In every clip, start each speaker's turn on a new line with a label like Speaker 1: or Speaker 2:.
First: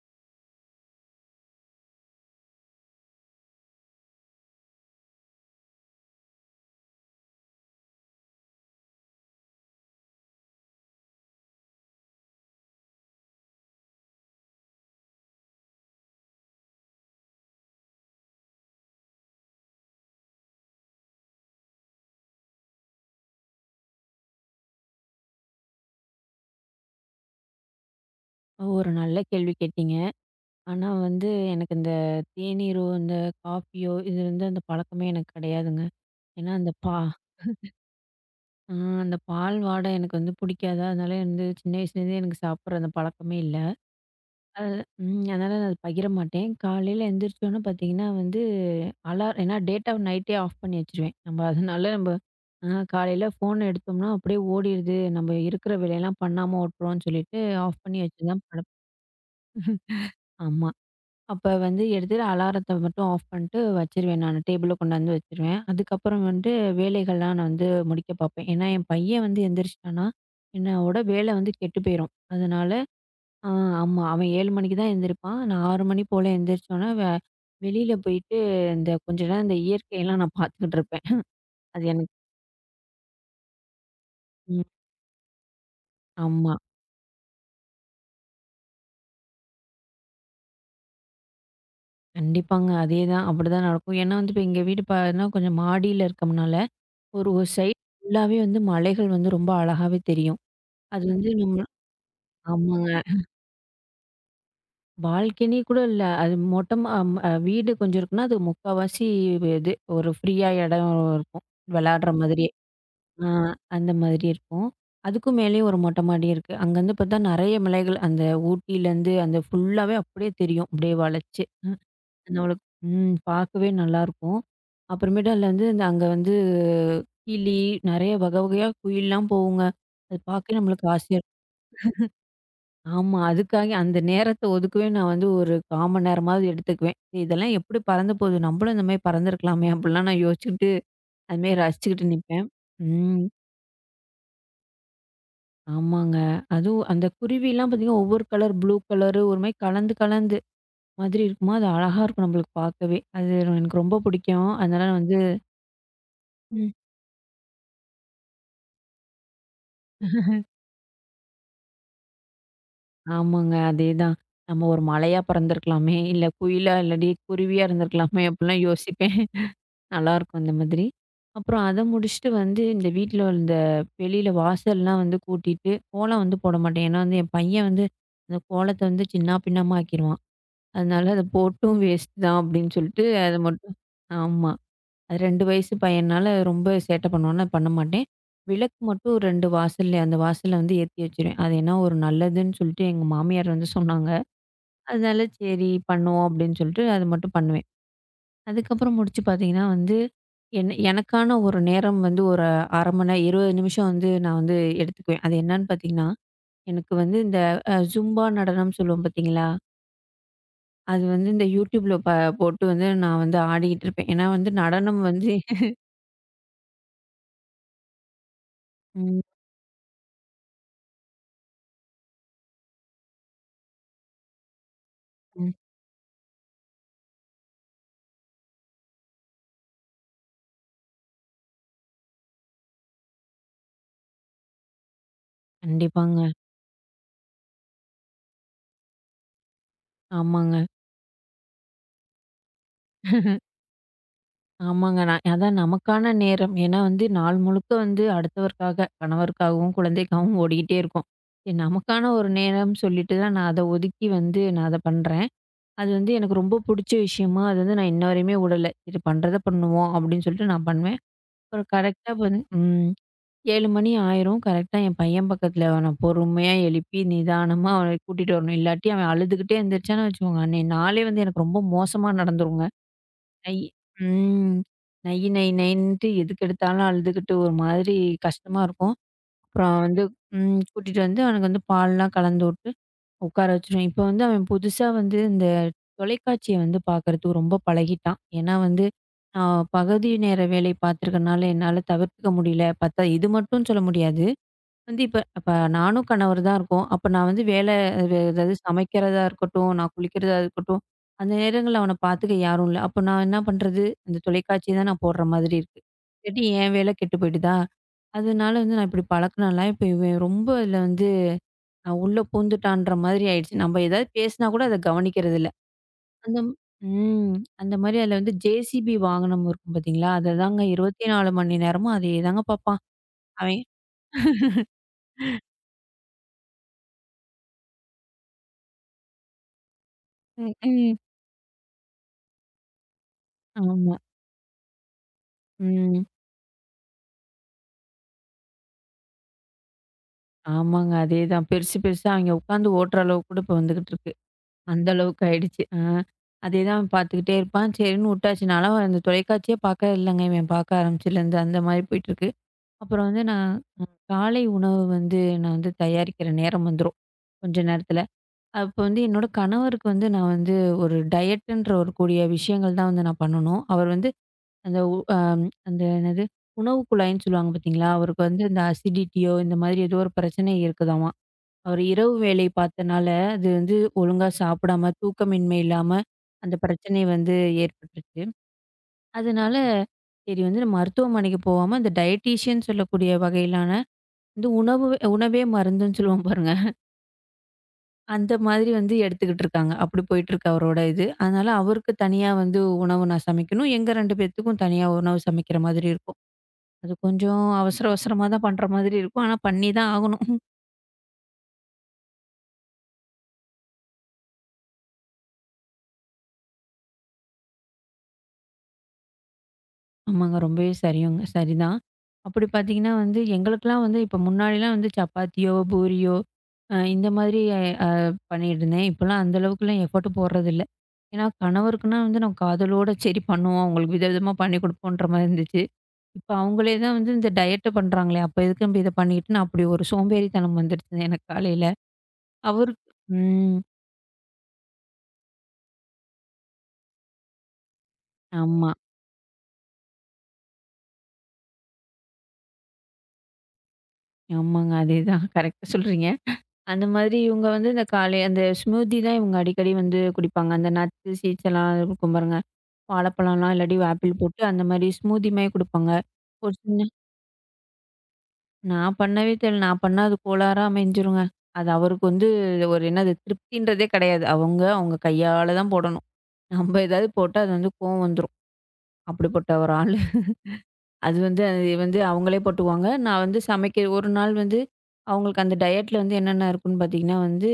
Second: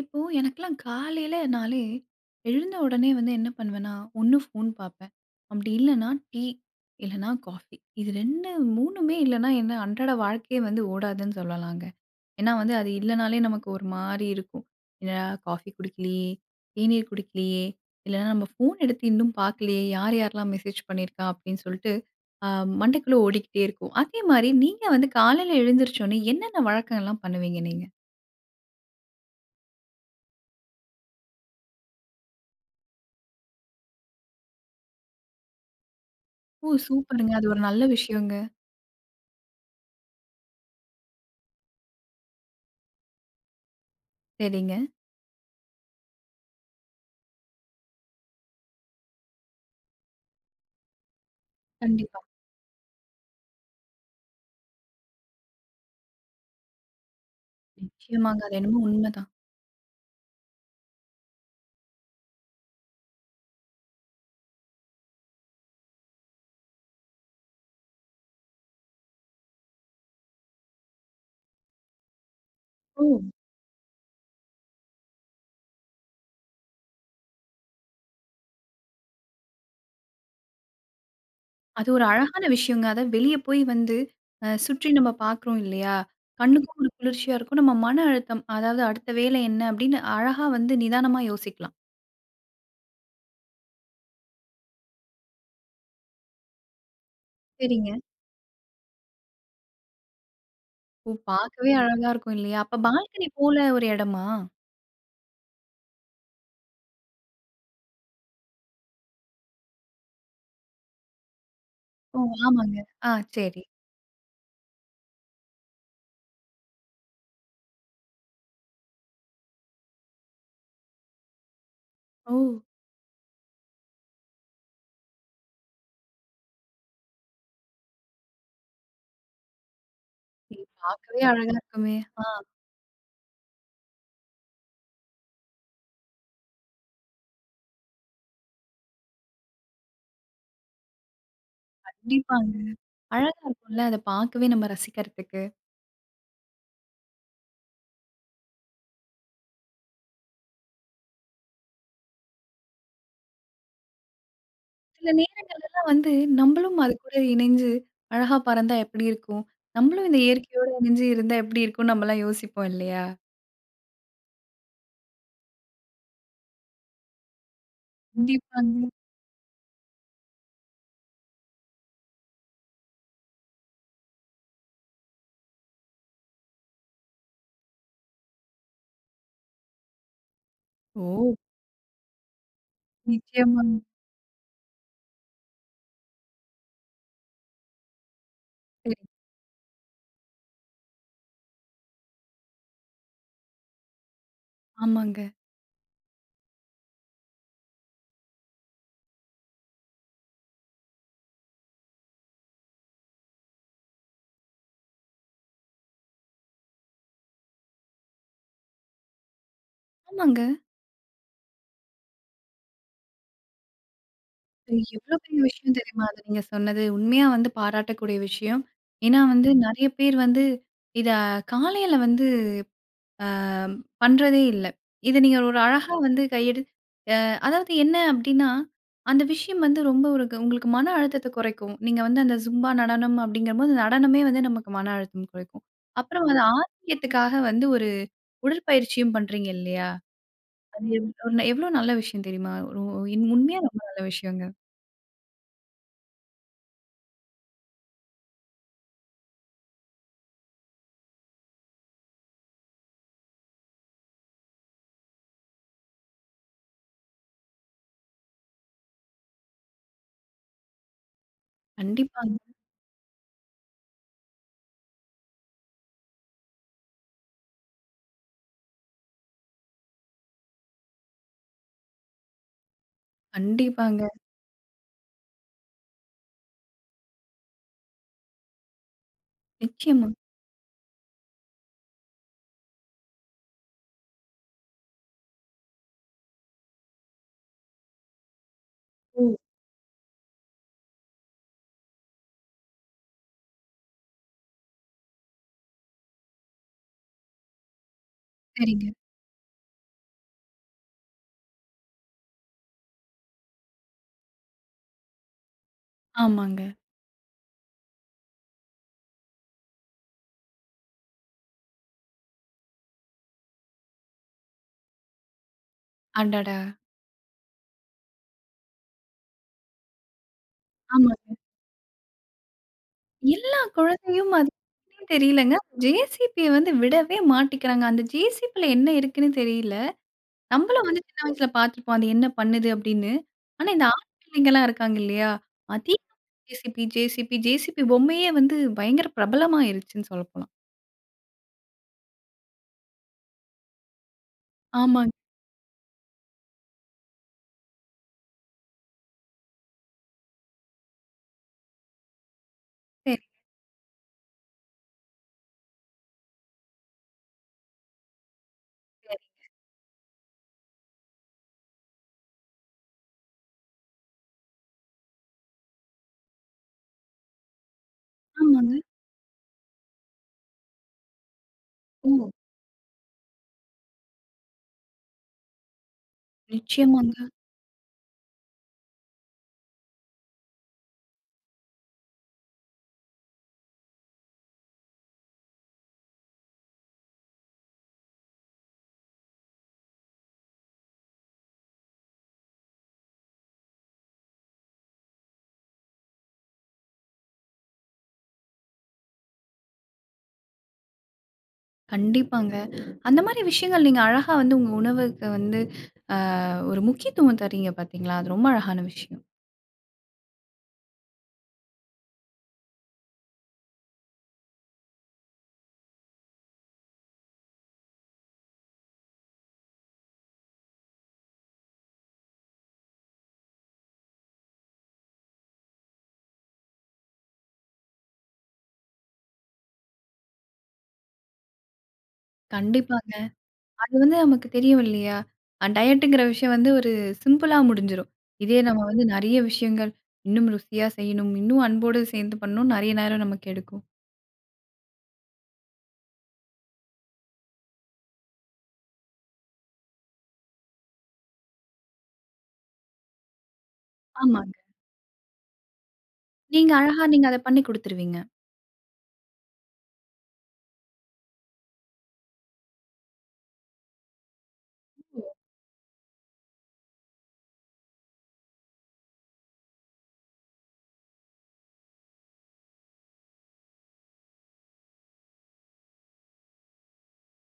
Speaker 1: இப்போ எனக்கெல்லாம் காலையிலனாலே எழுந்த உடனே வந்து என்ன பண்ணுவேன்னா, ஒண்ணு ஃபோன் பார்ப்பேன். அப்படி இல்லன்னா டீ, இல்லன்னா காஃபி. இது 2 3மே இல்லன்னா என்ன அன்றாட வாழ்க்கையே வந்து ஓடாதுன்னு சொல்லலாங்க. ஏன்னா வந்து அது இல்லனாலே நமக்கு ஒரு மாரி இருக்கும். என்னடா காஃபி குடிக்கலையே, தேநீர் குடிக்கலையே, இல்லன்னா நம்ம ஃபோன் எடுத்து இன்னும் பார்க்கலையே, யார் யாரெல்லாம் மெசேஜ் பண்ணியிருக்கா அப்படின்னு சொல்லிட்டு அ மண்டைக்குள்ள ஓடிக்கிட்டே இருக்கும். அதே மாரி நீங்க வந்து காலையில எழுந்திரிச்சோனே என்னென்ன வழக்கங்கள்லாம் பண்ணுவீங்க நீங்க?
Speaker 2: ஒரு நல்ல கேள்வி கேட்டீங்க. ஆனா வந்து எனக்கு இந்த தேநீரோ, இந்த காஃபியோ இது வந்து அந்த பழக்கமே எனக்கு கிடையாதுங்க. ஏன்னா
Speaker 1: ஓ!
Speaker 2: அந்த பா
Speaker 1: சூப்பருங்க. அது ஒரு நல்ல விஷயங்க.
Speaker 2: ஆ அந்த பால் வாடை எனக்கு வந்து பிடிக்காதா, அதனால வந்து சின்ன வயசுலேருந்தே எனக்கு சாப்பிட்ற அந்த பழக்கமே இல்ல. அது
Speaker 1: சரிங்க.
Speaker 2: அதனால நான் அத பகிர மாட்டேன். காலையில எந்திரிச்சோனே பார்த்தீங்கன்னா வந்து அலார் ஏன்னா டேட்டாவ நைட்டே ஆஃப் பண்ணி வச்சுருவேன். நம்ம அதனால
Speaker 1: கண்டிப்பா.
Speaker 2: ஆ காலையில ஃபோன எடுத்தோம்னா அப்படியே ஓடிருது. நம்ம இருக்கிற வேலையெல்லாம் பண்ணாம விட்டுருவோம்னு சொல்லிட்டு ஆஃப் பண்ணி வச்சு
Speaker 1: நிச்சயமாங்க.
Speaker 2: தான்
Speaker 1: அது என்னமோ உண்மதான்.
Speaker 2: ஆமா. அப்ப வந்து எடுத்துட்டு அலாரத்த மட்டும் ஆஃப் பண்ணிட்டு வச்சுருவேன் நானு. டேபிள்ல கொண்டாந்து வச்சுருவேன். அதுக்கப்புறம் வந்து வேலைகள்லாம் நான் வந்து முடிக்க பார்ப்பேன். ஏன்னா, என் பையன் வந்து எந்திரிச்சுட்டான்னா, என்னோட வேலை வந்து கெட்டு போயிரும். அதனால
Speaker 1: ஓ!
Speaker 2: ஆ ஆமா. அவன் 7 மணிக்கு தான் எந்திரிப்பான். நான் 6 மணி போல எந்திரிச்சோன்னே, வெளியில போயிட்டு இந்த கொஞ்ச நேரம் இந்த இயற்கையெல்லாம் நான் பார்த்துக்கிட்டு இருப்பேன். அது
Speaker 1: அது ஒரு
Speaker 2: எனக்கு
Speaker 1: அழகான விஷயங்க. அத வெளிய போய் வந்து
Speaker 2: ம்.
Speaker 1: சுற்றி நம்ம பார்க்குறோம் இல்லையா?
Speaker 2: ஆமா.
Speaker 1: கண்ணுக்கும் ஒரு குளிர்ச்சியா இருக்கும். நம்ம மன அழுத்தம், அதாவது அடுத்த வேலை என்ன அப்படின்னு அழகா வந்து நிதானமா யோசிக்கலாம்.
Speaker 2: கண்டிப்பாங்க. அதேதான். அப்படிதான் நடக்கும். ஏன்னா வந்து இப்ப எங்க வீடு பாத்தீங்கன்னா, கொஞ்சம் மாடியில இருக்கம்னால, ஒரு ஒரு சைடு
Speaker 1: சரிங்க.
Speaker 2: ஃபுல்லாவே வந்து மலைகள் வந்து ரொம்ப அழகாவே தெரியும். அது
Speaker 1: ஓ!
Speaker 2: வந்து நம்ம
Speaker 1: பார்க்கவே அழகா இருக்கும் இல்லையா? அப்ப
Speaker 2: ஆமாங்க.
Speaker 1: பால்கனி போல ஒரு இடமா?
Speaker 2: பால்கனி கூட இல்ல. அது மொட்ட மா அம் அ வீடு கொஞ்சம் இருக்குன்னா, அது முக்காவாசி இது ஒரு ஃப்ரீயா இடம் இருக்கும். விளையாடுற
Speaker 1: ஓ!
Speaker 2: மாதிரியே.
Speaker 1: ஆமாங்க. ஆ
Speaker 2: ஆ
Speaker 1: சரி.
Speaker 2: அந்த மாதிரி இருக்கும். அதுக்கும் மேலேயும் ஒரு மொட்டை மாடி இருக்கு. அங்கருந்து பார்த்தா நெறைய மலைகள். அந்த ஊட்டியிலேருந்து அந்த ஃபுல்லாவே அப்படியே தெரியும். அப்படியே வளைச்சு.
Speaker 1: ஓ!
Speaker 2: நம்மளுக்கு பார்க்கவே நல்லாயிருக்கும். அப்புறமேட்டு அதில வந்து இந்த அங்க வந்து கிளி, நெறைய வகை வகையா குயில்லாம் போகுங்க. அது பார்க்கவே
Speaker 1: இது
Speaker 2: நம்மளுக்கு ஆசையா
Speaker 1: பார்க்கவே
Speaker 2: இருக்கும்.
Speaker 1: அழகா இருக்குமே! ஆ
Speaker 2: ஆமா. அதுக்காக அந்த நேரத்த ஒதுக்கவே நான் வந்து ஒரு 1/4 மணி நேரமாவது எடுத்துக்குவேன். இதெல்லாம் எப்படி பறந்து போகுது? நம்மளும் இந்த மாரி பறந்துருக்கலாமே! அப்படிலாம் நான் யோசிச்சுக்கிட்டு, அது மாரி ரசிச்சுக்கிட்டு நிப்பேன்.
Speaker 1: கண்டிப்பாங்க.
Speaker 2: ம்.
Speaker 1: அழகா இருக்கும்ல. அத பார்க்கவே நம்ம ரசிக்கிறதுக்கு.
Speaker 2: ஆமாங்க. அதுவும் அந்த குருவிலாம் பார்த்தீங்கன்னா, ஒவ்வொரு கலர் ப்ளூ கலரு ஒரு மாரி கலந்து கலந்து மாதிரி இருக்குமா, அது அழகா இருக்கும் நம்மளுக்கு பார்க்கவே. அது எனக்கு ரொம்ப பிடிக்கும். அதனால
Speaker 1: சில
Speaker 2: வந்து
Speaker 1: நேரம் வந்து
Speaker 2: ம்.
Speaker 1: நம்மளும் அது கூட இணைஞ்சு அழகா பறந்தா எப்படி இருக்கும்? நம்மளும் இந்த இயற்கையோட இணைஞ்சு இருந்தா எப்படி இருக்கும்? நம்மலாம் யோசிப்போம் இல்லையா?
Speaker 2: ஆமாங்க. அதேதான். நம்ம ஒரு மலையா பறந்துருக்கலாமே! இல்ல குயிலா இல்லாட்டி குருவியா இருந்திருக்கலாமே! அப்படிலாம்
Speaker 1: கண்டிப்பாங்க.
Speaker 2: யோசிப்பேன். நல்லாயிருக்கும் அந்த மாதிரி. அப்புறம் அத முடிச்சுட்டு வந்து இந்த வீட்ல இந்த வெளியில வாசல்லாம் வந்து கூட்டிட்டு, கோலம் வந்து போட மாட்டேன். ஏன்னா வந்து என் பையன் வந்து அந்த கோலத்த வந்து சின்னா பின்னமா ஆக்கிருவான். அதனால அத
Speaker 1: ஓ!
Speaker 2: போட்டும் வேஸ்ட் தான் அப்படின்னு சொல்லிட்டு அத
Speaker 1: நிச்சயமாங்க.
Speaker 2: மட்டும் ஆமா. அது 2 வயசு பையன்னால ரொம்ப சேட்டை பண்ணுவான்னா பண்ண மாட்டேன். விளக்கு
Speaker 1: சரி.
Speaker 2: மட்டும் 2 வாசல்ல அந்த வாசல்ல வந்து ஏத்தி வச்சுருவேன். அது ஏன்னா ஒரு நல்லதுன்னு சொல்லிட்டு எங்க மாமியார் வந்து சொன்னாங்க. அதனால
Speaker 1: ஆமாங்க.
Speaker 2: சரி பண்ணுவோம் அப்படின்னு சொல்லிட்டு அத மட்டும் பண்ணுவேன். அதுக்கப்புறம் முடிச்சு பார்த்தீங்கன்னா வந்து, எனக்கான ஒரு நேரம் வந்து ஒரு 1/2 மணி நேரம் 20 நிமிஷம் வந்து நான் வந்து எடுத்துக்குவேன். அது என்னன்னு பார்த்தீங்கன்னா, எனக்கு வந்து இந்த ஜும்பா நடனம் சொல்லுவோம் பார்த்தீங்களா?
Speaker 1: ஆமாங்க.
Speaker 2: அது வந்து இந்த யூடியூப்ல போட்டு வந்து நான் வந்து ஆடிக்கிட்டு இருப்பேன். ஏன்னா வந்து
Speaker 1: அது
Speaker 2: நடனம்
Speaker 1: எவ்ளோ
Speaker 2: வந்து
Speaker 1: பெரிய விஷயம் தெரியுமா? அது நீங்க சொன்னது. உண்மையா வந்து பாராட்டக்கூடிய விஷயம்.
Speaker 2: ம்,
Speaker 1: ஏன்னா வந்து நெறைய பேர் வந்து இத காலையில வந்து ஆ பண்றதே இல்ல. இத நீங்க
Speaker 2: ம்.
Speaker 1: ஒரு அழகா ஆமா. வந்து கையெடு அ அதாவது என்ன அப்டின்னா, அந்த விஷயம் வந்து ரொம்ப ஒரு உங்களுக்கு மன அழுத்தத்த குறைக்கும். நீங்க வந்து அந்த ஜும்பா நடனம் அப்டிங்கும்போது, நடனமே வந்து நமக்கு மன அழுத்தம் குறைக்கும். அப்புறம்
Speaker 2: கண்டிப்பாங்க.
Speaker 1: அது ஆமா. ஆரோக்கியத்துக்காக வந்து ஒரு உடற்பயிற்சியும் பண்றீங்க இல்லையா?
Speaker 2: ஆமாங்க,
Speaker 1: அது ஒரு எவ்ளோ நல்ல விஷயம் தெரியுமா? ஒரு உண்மையா ரொம்ப நல்ல விஷயங்க.
Speaker 2: ஆமாங்க. நான் அதான் நமக்கான நேரம். ஏன்னா வந்து நாள் முழுக்க வந்து அடுத்தவருக்காக, கணவருக்காகவும், குழந்தைக்காகவும் ஓடிக்கிட்டே இருக்கோம். சரி நமக்கான ஒரு நேரம் சொல்லிட்டு தான் நான் அத ஒதுக்கி வந்து நான் அத பண்றேன். அது வந்து எனக்கு ரொம்ப பிடிச்ச விஷயமா, அது வந்து நான் இன்ன வரையுமே விடல. "இது பண்றத பண்ணுவோம்." அப்படின்னு சொல்லிட்டு நான் பண்ணுவேன். அப்புறம் கரெக்ட்டா
Speaker 1: கண்டிப்பாங்க,
Speaker 2: வந்து ம். 7 மணி ஆயிரும். கரெக்ட்டா என் பையன் பக்கத்துல அவன பொறுமையா எழுப்பி, நிதானமா அவன கூட்டிட்டு வரணும். இல்லாட்டி அவன் அழுதுகிட்டே எந்திரிச்சான்னு வச்சுக்கோங்க, அன்னைய நாளே வந்து எனக்கு ரொம்ப மோசமா நடந்துருங்க. நை
Speaker 1: கண்டிப்பாங்க.
Speaker 2: ம். நை நை நைன்ட்டு எதுக்கெடுத்தாலும் அழுதுகிட்டு ஒரு மாதிரி கஷ்டமா இருக்கும். அப்புறம் வந்து
Speaker 1: நிச்சயமா.
Speaker 2: ம், கூட்டிட்டு வந்து அவனுக்கு வந்து பால்லாம் கலந்து விட்டு உட்கார வச்சுருவேன். இப்போ வந்து அவன் புதுசா வந்து இந்த தொலைக்காட்சிய வந்து பார்க்கறதுக்கு ரொம்ப பழகிட்டான். ஏன்னா வந்து
Speaker 1: ம்.
Speaker 2: நான் பகுதி நேர வேலை பார்த்துருக்கனால என்னால தவிர்த்துக்க முடியல. பார்த்தா இது மட்டும் சொல்ல முடியாது. வந்து இப்ப அப்ப நானும் கணவர் தான் இருக்கோம். அப்ப நான் வந்து வேலை அது ஏதாவது
Speaker 1: சரிங்க.
Speaker 2: சமைக்கிறதா இருக்கட்டும், நான் குளிக்கிறதா இருக்கட்டும், அந்த நேரங்கள்ல அவன பார்த்துக்க யாரும் இல்ல. அப்ப நான் என்ன பண்றது? அந்த தொலைக்காட்சி தான் நான் போடுற மாதிரி இருக்கு. இல்லாட்டி
Speaker 1: ஆமாங்க.
Speaker 2: என் வேலை கெட்டு போயிடுதா? அதனால வந்து நான் இப்படி பழக்குனலாம், இப்ப இவன் ரொம்ப இதுல வந்து நான் உள்ள பூந்துட்டான்ற மாதிரி ஆயிடுச்சு. நம்ம ஏதாவது பேசினா கூட அத கவனிக்கிறது இல்ல. அந்த ம-
Speaker 1: அடடா!
Speaker 2: ம். அந்த மாரி அதுல வந்து ஜேசிபி வாகனம் இருக்கும் பார்த்தீங்களா? அததாங்க
Speaker 1: ஆமா.
Speaker 2: 24 மணி நேரமும் அதே தாங்க பார்ப்பான்
Speaker 1: எல்லா
Speaker 2: அவன்.
Speaker 1: குழந்தையும் அது என்னன்னே தெரியலங்க. ஜேசிபிய வந்து விடவே மாட்டிக்கிறாங்க. அந்த ஜேசிபில என்ன இருக்குன்னு தெரியல.
Speaker 2: ம்.
Speaker 1: நம்மளும்
Speaker 2: ம்.
Speaker 1: வந்து சின்ன வயசுல பார்த்துருப்போம். அது என்ன பண்ணுது அப்படின்னு. ஆனா, இந்த
Speaker 2: ஆமா.
Speaker 1: ஆண் பிள்ளைங்கலாம் இருக்காங்க இல்லையா?
Speaker 2: ம்.
Speaker 1: அதிகமா ஜேசிபி, ஜேசிபி, ஜேசிபி பொம்மையே வந்து பயங்கர பிரபலமாயிருச்சுன்னு சொல்லப்போலாம்.
Speaker 2: ஆமாங்க. அதேதான். பெருசு பெருசா அவிங்க உட்காந்து ஓட்டுற அளவுக்கு கூட இப்ப வந்துகிட்டு இருக்கு. அந்த
Speaker 1: ஆமாங்க.
Speaker 2: அளவுக்கு ஆயிடுச்சு. ஆ. அதேதான் அவன் பார்த்துக்கிட்டே இருப்பான். சரின்னு வுட்டாச்சு. நான்லாம் அந்த தொலைக்காட்சியே பார்க்கறது இல்லங்க. இவன் பார்க்க ஆரம்பிச்சதுலேருந்து அந்த மாரி போயிட்டுருக்கு. அப்புறம்
Speaker 1: சரி,
Speaker 2: வந்து நான் காலை உணவு வந்து நான் வந்து தயாரிக்கிற நேரம் வந்துரும். கொஞ்ச நேரத்தில. அப்போ வந்து என்னோட
Speaker 1: சரி.
Speaker 2: கணவருக்கு வந்து நான் வந்து ஒரு டயட்டுன்ற ஒரு கூடிய விஷயங்கள் தான் வந்து நான் பண்ணணும். அவர் வந்து அந்த உ அ அந்த என்னது உணவு குழாய்ன்னு சொல்லுவாங்க பார்த்தீங்களா? அவருக்கு வந்து இந்த
Speaker 1: ஆமாங்க.
Speaker 2: அசிடிட்டியோ இந்த மாதிரி ஏதோ ஒரு பிரச்சனை இருக்குதாமா. அவர் இரவு
Speaker 1: ஓ!
Speaker 2: வேலை பார்த்தனால, அது வந்து ஒழுங்கா சாப்பிடாம, தூக்கமின்மை இல்லாம, அந்த பிரச்சனை
Speaker 1: நிச்சயமாங்க.
Speaker 2: வந்து ஏற்பட்டுருச்சு. அதனால, சரி வந்து நம்ம மருத்துவமனைக்கு போகாம, இந்த டயட்டீஷியன் சொல்லக்கூடிய வகையிலான இந்த உணவு உணவே மருந்துன்னு சொல்லுவோம் பாருங்க. அந்த மாதிரி வந்து எடுத்துக்கிட்டு இருக்காங்க. அப்படி போயிட்டுருக்கு அவரோட இது. அதனால அவருக்கு தனியா வந்து உணவு நான் சமைக்கணும். எங்க 2 பேத்துக்கும் தனியா உணவு சமைக்கிற மாதிரி இருக்கும். அது கொஞ்சம் அவசர அவசரமா தான் பண்ற மாதிரி இருக்கும். ஆனா பண்ணி தான் ஆகணும்.
Speaker 1: கண்டிப்பாங்க. அந்த மாரி விஷயங்கள் நீங்க அழகா வந்து உங்க உணவுக்கு வந்து ஒரு முக்கியத்துவம் தர்றீங்க பார்த்தீங்களா? அது ரொம்ப அழகான விஷயம்.
Speaker 2: ஆமாங்க. ரொம்பவே சரியுங்க சரிதான். அப்படி பார்த்தீங்கன்னா வந்து எங்களுக்கெல்லாம் வந்து இப்போ முன்னாடிலாம் வந்து சப்பாத்தியோ, பூரியோ இந்த மாதிரி அ பண்ணிட்டுருந்தேன். இப்போலாம் அந்த அளவுக்குலாம் எஃபோர்ட் போடுறதில்ல. ஏன்னா கணவருக்குன்னா வந்து நான் காதலோட சரி பண்ணுவோம். அவங்களுக்கு வித விதமா பண்ணி குடுப்போன்ற மாரி இருந்துச்சு. இப்போ அவங்களே தான் வந்து இந்த டயட்ட பண்ணுறாங்களே, அப்போ எதுக்கு நம்ம இத பண்ணிக்கிட்டு நான் அப்படி ஒரு சோம்பேறித்தனம் வந்துடுச்சுங்க எனக்கு காலையில. அவருக்கு
Speaker 1: கண்டிப்பாங்க.
Speaker 2: ம்.
Speaker 1: அது வந்து நமக்கு தெரியும் இல்லையா? டயட்டுங்கிற விஷயம் வந்து ஒரு சிம்பிளா முடிஞ்சிரும். இதே
Speaker 2: ஆமா.
Speaker 1: நம்ம வந்து நெறைய விஷயங்கள் இன்னும் ருசியா செய்யணும், இன்னும் அன்போடு சேர்ந்து பண்ணணும் நெறைய நேரம் நமக்கு எடுக்கும்.
Speaker 2: ஆமாங்க. அதேதான் கரெக்ட்டா சொல்றீங்க. அந்த மாதிரி இவங்க வந்து இந்த காலை அந்த ஸ்மூதி தான் இவங்க அடிக்கடி வந்து குடிப்பாங்க. அந்த நட்ஸ், சீட்ஸ் எல்லாம் இருக்கும் பாருங்க. வாழைப்பழம்லாம் இல்லாட்டி ஆப்பிள் போட்டு
Speaker 1: ஆமாங்க.
Speaker 2: அந்த மாரி ஸ்மூதி மாரி குடுப்பாங்க. ஒரு சின்ன
Speaker 1: நீங்க அத பண்ணி குடுத்துருவீங்க.
Speaker 2: நான் பண்ணவே தெரில. நான் பண்ணா அது கோளாறா அமைஞ்சிருங்க. அது அவருக்கு வந்து ஒரு என்னது திருப்தின்றதே கிடையாது. அவங்க அவங்க கையால தான் போடணும். நம்ம ஏதாவது போட்டா அது வந்து கோவம் வந்துரும். அப்படிப்பட்ட ஒரு ஆளு. அது வந்து அவங்களே போட்டுக்குவாங்க. நான் வந்து சமைக்க ஒரு நாள் வந்து அவங்களுக்கு அந்த டயட்ல வந்து என்னென்ன இருக்குன்னு பார்த்தீங்கன்னா வந்து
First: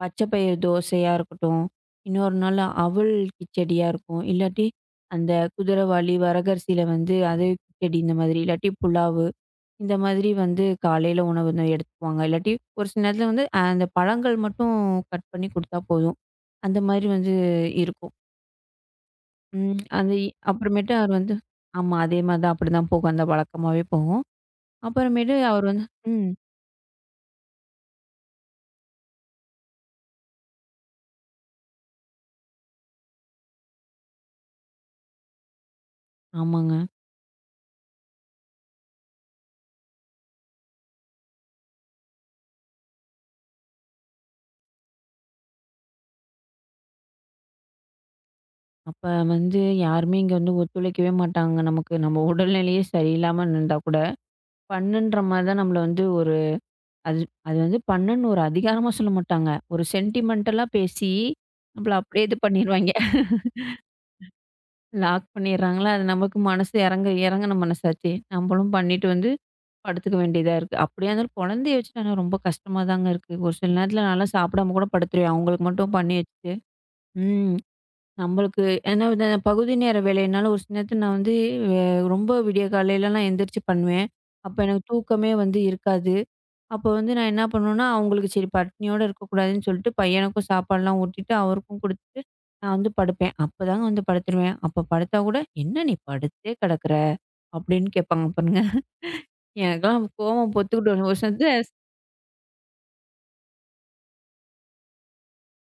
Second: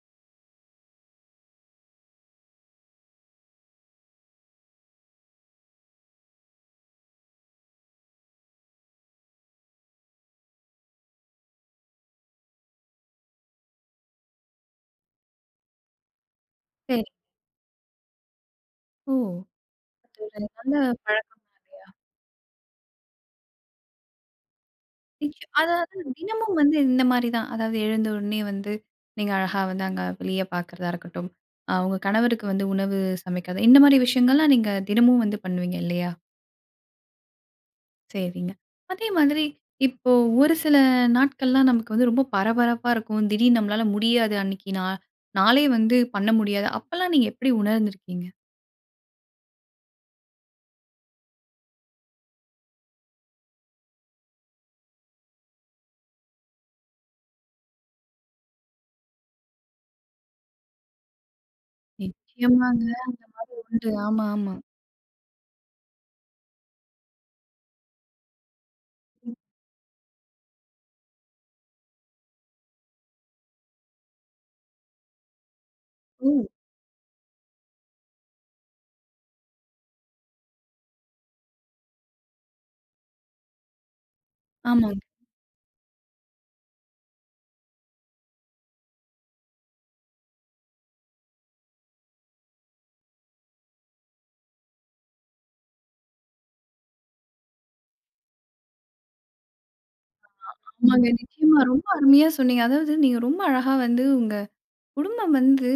Speaker 2: பச்சை பயிறு தோசையா இருக்கட்டும், இன்னொரு நாள் அவல் கிச்சடியா இருக்கும். இல்லாட்டி அந்த குதிரைவாலி, வரகரிசியில வந்து அது கிச்சடி இந்த மாதிரி. இல்லாட்டி புலாவு, இந்த மாதிரி வந்து காலையில உணவு வந்து எடுத்துக்குவாங்க. இல்லாட்டி ஒரு சில நேரத்துல வந்து அந்த பழங்கள் மட்டும் கட் பண்ணி குடுத்தா போதும். அந்த
Speaker 1: சரி.
Speaker 2: மாதிரி வந்து இருக்கும்.
Speaker 1: ஓ!
Speaker 2: ம்.
Speaker 1: அது ஒரு நல்ல
Speaker 2: அப்புறமேட்டு அவர் வந்து
Speaker 1: பழக்கம் தான் இல்லையா?
Speaker 2: ஆமா. அதே மாதிரி தான். அப்படிதான் போகும். அந்த வழக்கமாவே போகும். அப்புறமேட்டு
Speaker 1: நிச்ச
Speaker 2: அவர் வந்து
Speaker 1: அதாவது
Speaker 2: ம்.
Speaker 1: தினமும் வந்து இந்த மாரி தான். அதாவது எழுந்த உடனே வந்து நீங்க அழகா வந்து அங்க வெளிய பார்க்கறதா இருக்கட்டும், உங்க கணவருக்கு வந்து உணவு சமைக்கிறது, இந்த மாரி விஷயங்கள்லாம் நீங்க தினமும் வந்து பண்ணுவீங்க இல்லையா?
Speaker 2: ஆமாங்க.
Speaker 1: சரிங்க. அதே மாதிரி இப்போ ஒரு சில நாட்கள்லாம் நமக்கு வந்து ரொம்ப பரபரப்பா இருக்கும். திடீர்னு நம்மளால முடியாது. அன்னைக்கு நாளே வந்து பண்ண முடியாது. அப்பலாம் நீங்க எப்படி உணர்ந்திருக்கீங்க?
Speaker 2: அப்ப வந்து யாருமே இங்க வந்து ஒத்துழைக்கவே மாட்டாங்க. நமக்கு நம்ம உடல்நிலையே சரியில்லாம இருந்தா கூட, பண்ணுன்ற மாரி தான் நம்மள வந்து ஒரு அது அது வந்து பண்ணுன்னு ஒரு அதிகாரமா சொல்ல மாட்டாங்க. ஒரு சென்டிமென்டலா பேசி, நம்மள அப்படியே இது
Speaker 1: நிச்சயமாங்க.
Speaker 2: பண்ணிருவாய்ங்க.
Speaker 1: அந்த மாதிரி உண்டு. ஆமா, ஆமா.
Speaker 2: லாக் பண்ணிடுறாங்களா, அது நமக்கு மனசு இறங்க இறங்குன மனசாச்சே. நம்மளும் பண்ணிட்டு வந்து படுத்துக்க வேண்டியதா இருக்கு. அப்படியா இருந்தாலும் குழந்தைய வச்சுட்டு ஆனா ரொம்ப கஷ்டமா தாங்க இருக்கு. ஒரு சில நேரத்துல நான்லாம் சாப்பிடாம கூட படுத்துருவேன். அவங்களுக்கு மட்டும் பண்ணி
Speaker 1: இப்போ
Speaker 2: வச்சுட்டு. ம். நம்மளுக்கு ஏன்னா வந்து அந்த பகுதி நேர வேலையினால ஒரு சில நேரத்துல நான் வந்து அ ரொம்ப விடிய காலையிலலாம் எந்திரிச்சு பண்ணுவேன். அப்ப எனக்கு
Speaker 1: ஆமாங்க.
Speaker 2: தூக்கமே வந்து இருக்காது. அப்போ வந்து நான் என்ன பண்ணுவேன்னா, அவங்களுக்கு சரி பட்னியோட இருக்கக்கூடாதுன்னு சொல்லிட்டு பையனுக்கும் சாப்பாடுலாம் ஊட்டிட்டு, அவருக்கும் குடுத்துட்டு நான் வந்து படுப்பேன். அப்பதாங்க வந்து படுத்துருவேன். அப்ப படுத்தா கூட, "என்ன நீ படுத்தே கிடக்குற?" அப்படின்னு கேட்பாங்க பாருங்க. எனக்கெல்லாம் கோவம் பொத்துக்கிட்டு வரும்.
Speaker 1: ஆமாங்க.
Speaker 2: ஒரு சமயத்துல
Speaker 1: நிச்சயமா ரொம்ப அருமையா சொன்னீங்க. அதாவது நீங்க ரொம்ப அழகா வந்து உங்க குடும்பம் வந்து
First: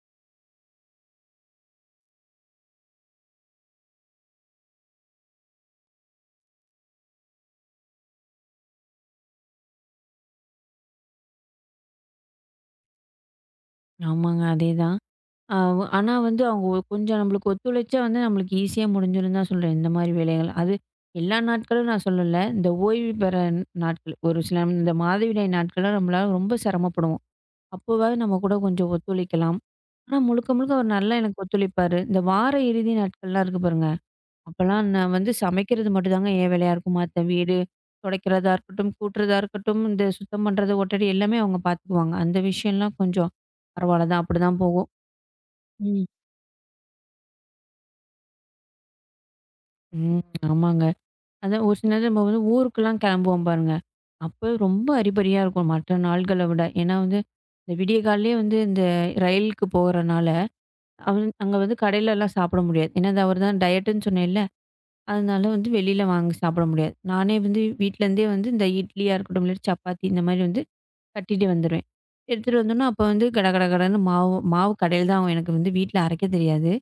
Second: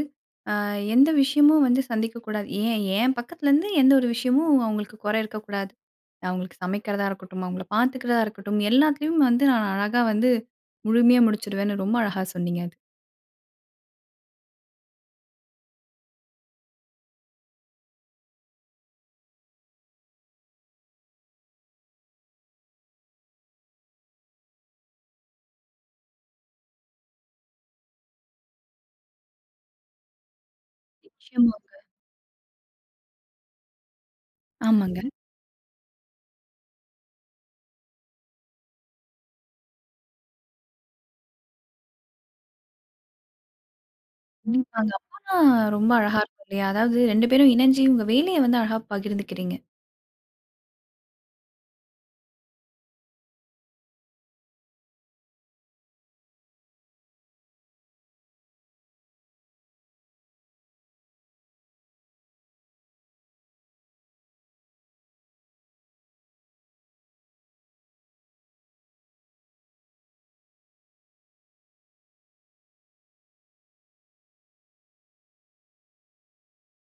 Speaker 1: எந்த விஷயமும் வந்து சந்திக்கக்கூடாது. ஏன் என் பக்கத்துலருந்து எந்த ஒரு விஷயமும் அவங்களுக்கு குறை இருக்கக்கூடாது. அவங்களுக்கு சமைக்கிறதா இருக்கட்டும், அவங்கள பார்த்துக்கிறதா இருக்கட்டும், எல்லாத்துலயும் வந்து நான் அழகா வந்து முழுமையா முடிச்சுடுவேன்னு ரொம்ப அழகா சொன்னீங்க அது.
Speaker 2: ஆமாங்க. அதேதான். அ வ ஆனா வந்து அவங்க கொஞ்சம் நம்மளுக்கு ஒத்துழைச்சா வந்து நம்மளுக்கு ஈஸியா முடிஞ்சிரும்னு தான் சொல்றேன். இந்த மாரி வேலைகள். அது எல்லா நாட்களும் நான் சொல்லல. இந்த ஓய்வு பெற நாட்கள். ஒரு சில இந்த மாதவிடாய் நாட்கள்லாம் நம்மளால ரொம்ப சிரமப்படுவோம். அப்போவாவது நம்ம கூட கொஞ்சம் ஒத்துழைக்கலாம். ஆனா முழுக்க முழுக்க அவர் நல்லா எனக்கு
Speaker 1: நிச்சயமா.
Speaker 2: ஒத்துழைப்பாரு. இந்த வார இறுதி நாட்கள்லாம் இருக்கு பாருங்க. அப்பலாம்
Speaker 1: ஆமாங்க.
Speaker 2: நான் வந்து சமைக்கிறது மட்டும் தாங்க என் வேலையா இருக்கும். மத்த வீடு துடைக்கிறதா இருக்கட்டும், கூட்டுறதா இருக்கட்டும், இந்த சுத்தம் பண்றது, ஒட்டடி எல்லாமே அவங்க பார்த்துக்குவாங்க. அந்த விஷயம்லாம் கொஞ்சம் பரவாயில்ல தான். அப்படிதான் போகும்.
Speaker 1: கண்டிப்பாங்க. அப்போனா ரொம்ப
Speaker 2: ம்.
Speaker 1: அழகா இருக்கும் இல்லையா? அதாவது 2 பேரும் இணைஞ்சு உங்க வேலைய வந்து அழகா பகிர்ந்துக்கிறீங்க.
Speaker 2: ம். ஆமாங்க. அதான் ஒரு சில நேரம் நம்ம வந்து ஊருக்கெல்லாம் கிளம்புவோம் பாருங்க. அப்போ ரொம்ப அரிபரியா இருக்கும் மற்ற நாள்கள விட. ஏன்னா வந்து, இந்த விடிய காலையிலேயே வந்து இந்த ரயிலுக்கு போறனால, அவன் அங்க வந்து கடையிலலாம் சாப்பிட முடியாது. ஏன்னா அது அவர் தான் டயட்டுன்னு சொன்னேன்ல. அதனால வந்து வெளியில வாங்கி சாப்பிட முடியாது. நானே வந்து வீட்லேருந்தே வந்து இந்த இட்லியா இருக்கட்டும், இல்லாட்டி சப்பாத்தி இந்த மாதிரி வந்து கட்டிட்டு வந்துருவேன். எடுத்துட்டு வந்தோன்னே அப்போ வந்து கட கட கடன்னு மாவு மாவு கடையில தான் ஆவும். எனக்கு வந்து வீட்ல அரைக்க தெரியாது.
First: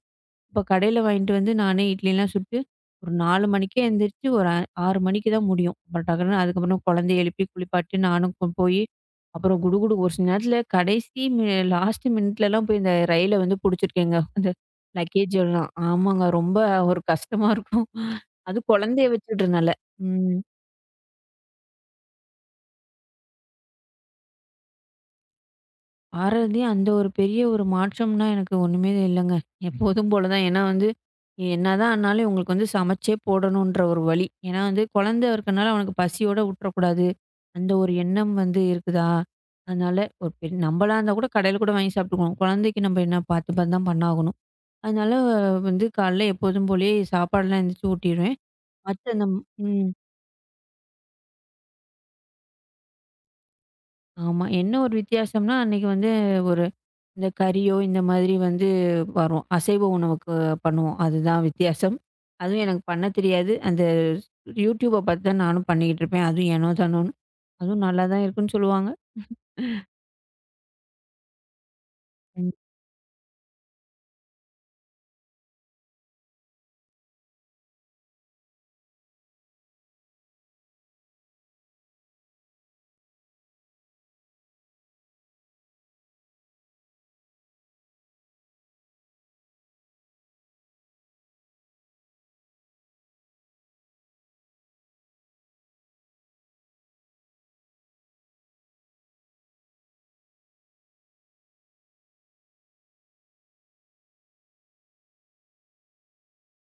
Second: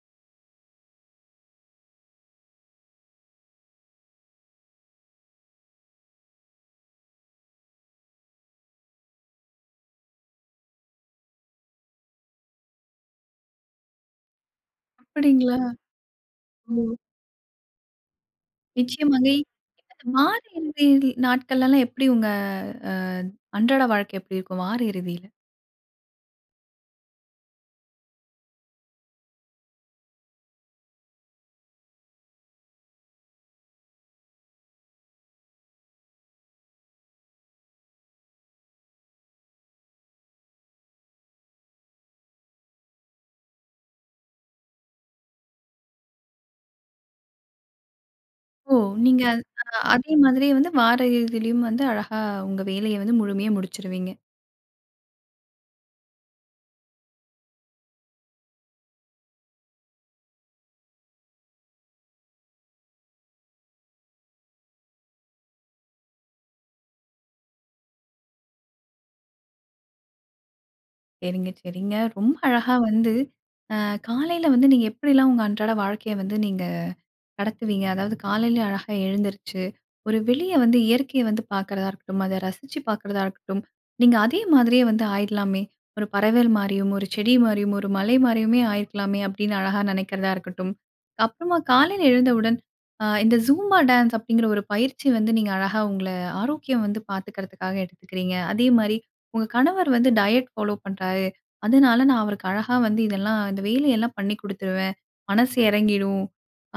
Speaker 2: இப்ப கடையில வாங்கிட்டு வந்து நானே இட்லிலாம் சுட்டு, ஒரு 4 மணிக்கே எந்திரிச்சு ஒரு அ 6 மணிக்கு தான் முடியும். அப்புறம் டக்குன்னு அதுக்கப்புறம் குழந்தைய எழுப்பி குளிப்பாட்டி நானும் போயி, அப்புறம் குடுகுடு ஒரு சில நேரத்தில கடைசி மி லாஸ்ட் மினிட்லலாம் போய் இந்த ரயில வந்து புடிச்சிருக்கேங்க. அந்த லக்கேஜ்
Speaker 1: அப்படிங்களா?
Speaker 2: எல்லாம். ஆமாங்க. ரொம்ப
Speaker 1: ஓ!
Speaker 2: ஒரு கஷ்டமா இருக்கும். அதுவும் குழந்தைய
Speaker 1: நிச்சயமாங்க.
Speaker 2: வச்சுக்கிட்டனால.
Speaker 1: இந்த
Speaker 2: ம்.
Speaker 1: வார இறுதி நாட்கள்லலாம் எப்படி உங்க அ அன்றாட வாழ்க்கை எப்படி இருக்கும் வார இறுதியில?
Speaker 2: பாரதி அந்த ஒரு பெரிய ஒரு மாற்றம்னா எனக்கு ஒண்ணுமே இல்லங்க. ம். எப்போதும் போல தான். ஏன்னா வந்து, என்னதான் ஆனாலும் இவங்களுக்கு வந்து சமைச்சே போடணுன்ற ஒரு வழி. ஏன்னா வந்து குழந்தை இருக்கனால அவனுக்கு பசியோட விட்டுறக்கூடாது. அந்த ஒரு எண்ணம் வந்து இருக்குதா? அதனால ஒரு பெ நம்மளா இருந்தா கூட கடையில கூட வாங்கி சாப்பிட்டுக்குவோம். குழந்தைக்கு நம்ம என்ன பார்த்து பார்த்து தான் பண்ணாகணும். அதனால வந்து காலைல எப்போதும் போலயே சாப்பாடுலாம் எந்திரிச்சு ஊட்டிருவேன்.
Speaker 1: ஓ!
Speaker 2: மத்த
Speaker 1: நீங்க
Speaker 2: நம்
Speaker 1: அ
Speaker 2: ம்.
Speaker 1: அதே மாதிரியே வந்து வார இறுதியிலயும் வந்து அழகா உங்க வேலைய வந்து முழுமையா முடிச்சுருவீங்க.
Speaker 2: ஆமா. என்ன ஒரு வித்தியாசம்னா, அன்னைக்கு வந்து ஒரு இந்த கறியோ, இந்த மாதிரி வந்து வரும். அசைவ உணவுக்கு பண்ணுவோம். அதுதான் வித்தியாசம். அதுவும் எனக்கு பண்ண தெரியாது. அந்த யூடியூப பார்த்து தான் நானும் பண்ணிக்கிட்டு இருப்பேன். அதுவும் ஏனோ தானோன்னு. அதுவும் நல்லா தான் இருக்குன்னு சொல்லுவாங்க.
Speaker 1: சரிங்க, சரிங்க. ரொம்ப
Speaker 2: ம்.
Speaker 1: அழகா வந்து அ காலையில வந்து நீங்க எப்படிலாம் உங்க அன்றாட வாழ்க்கைய வந்து நீங்க கடத்துவீங்க. அதாவது காலையில அழகா எழுந்திருச்சு, ஒரு வெளிய வந்து இயற்கைய வந்து பார்க்கிறதா இருக்கட்டும், அத ரசிச்சு பார்க்கிறதா இருக்கட்டும், நீங்க அதே மாதிரியே வந்து ஆயிடலாமே! ஒரு பறவைகள் மாரியும், ஒரு செடி மாரியும், ஒரு மலை மாரியுமே ஆயிருக்கலாமே! அப்படின்னு அழகா நினைக்கிறதா இருக்கட்டும். அப்புறமா காலையில எழுந்தவுடன், இந்த ஜூம்பா டான்ஸ் அப்படிங்கிற ஒரு பயிற்சி வந்து நீங்க அழகா உங்கள ஆரோக்கியம் வந்து பார்த்துக்கிறதுக்காக எடுத்துக்கிறீங்க. அதே மாரி உங்க கணவர் வந்து டயட் ஃபாலோ பண்றாரு. அதனால நான் அவருக்கு அழகா வந்து இதெல்லாம் இந்த வேலையெல்லாம் பண்ணி குடுத்துருவேன். மனசு இறங்கிடும்.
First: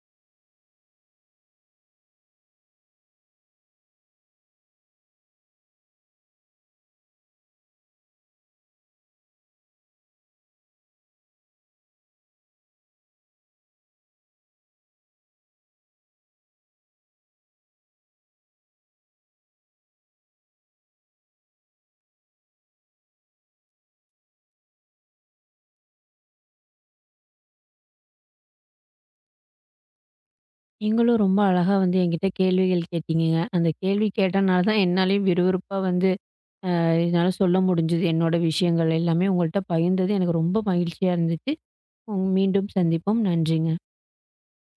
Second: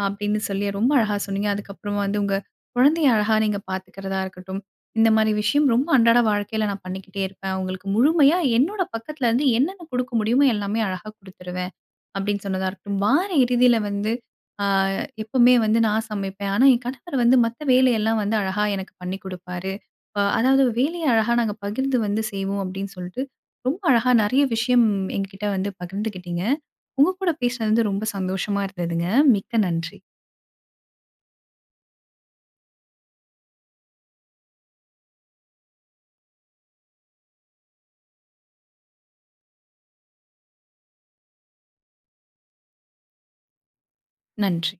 Speaker 1: அப்படின்னு சொல்லி ரொம்ப அழகா சொன்னீங்க. அதுக்கப்புறமா வந்து உங்க குழந்தைய அழகா நீங்க பார்த்துக்கிறதா இருக்கட்டும். இந்த மாரி விஷயம் ரொம்ப அன்றாட வாழ்க்கையில நான் பண்ணிக்கிட்டே இருப்பேன். உங்களுக்கு முழுமையா என்னோட பக்கத்துல இருந்து என்னென்ன குடுக்க முடியுமோ எல்லாமே அழகா குடுத்துருவேன். அப்படின்னு சொன்னதா இருக்கட்டும். வார இறுதியில வந்து ஆ எப்பவுமே வந்து நான் சமைப்பேன். ஆனா என் கணவர் வந்து மத்த வேலையெல்லாம் வந்து அழகா எனக்கு பண்ணி குடுப்பாரு. அதாவது வேலைய அழகா நாங்க பகிர்ந்து வந்து செய்வோம் அப்படின்னு சொல்லிட்டு, ரொம்ப அழகா நெறைய விஷயம் எங்ககிட்ட வந்து பகிர்ந்துக்கிட்டீங்க. உங்க கூட பேசினது வந்து ரொம்ப சந்தோஷமா இருந்ததுங்க. மிக்க நன்றி.
Speaker 2: நீங்களும் ரொம்ப அழகா வந்து என்கிட்ட கேள்விகள் கேட்டீங்கங்க. அந்த கேள்வி கேட்டனால தான் என்னாலயும் விறுவிறுப்பா வந்து என்னால சொல்ல முடிஞ்சது. என்னோட விஷயங்கள் எல்லாமே உங்கள்ட்ட பகிர்ந்தது எனக்கு ரொம்ப மகிழ்ச்சியா இருந்துச்சு. மீண்டும் சந்திப்போம். நன்றிங்க.
Speaker 1: நன்றி.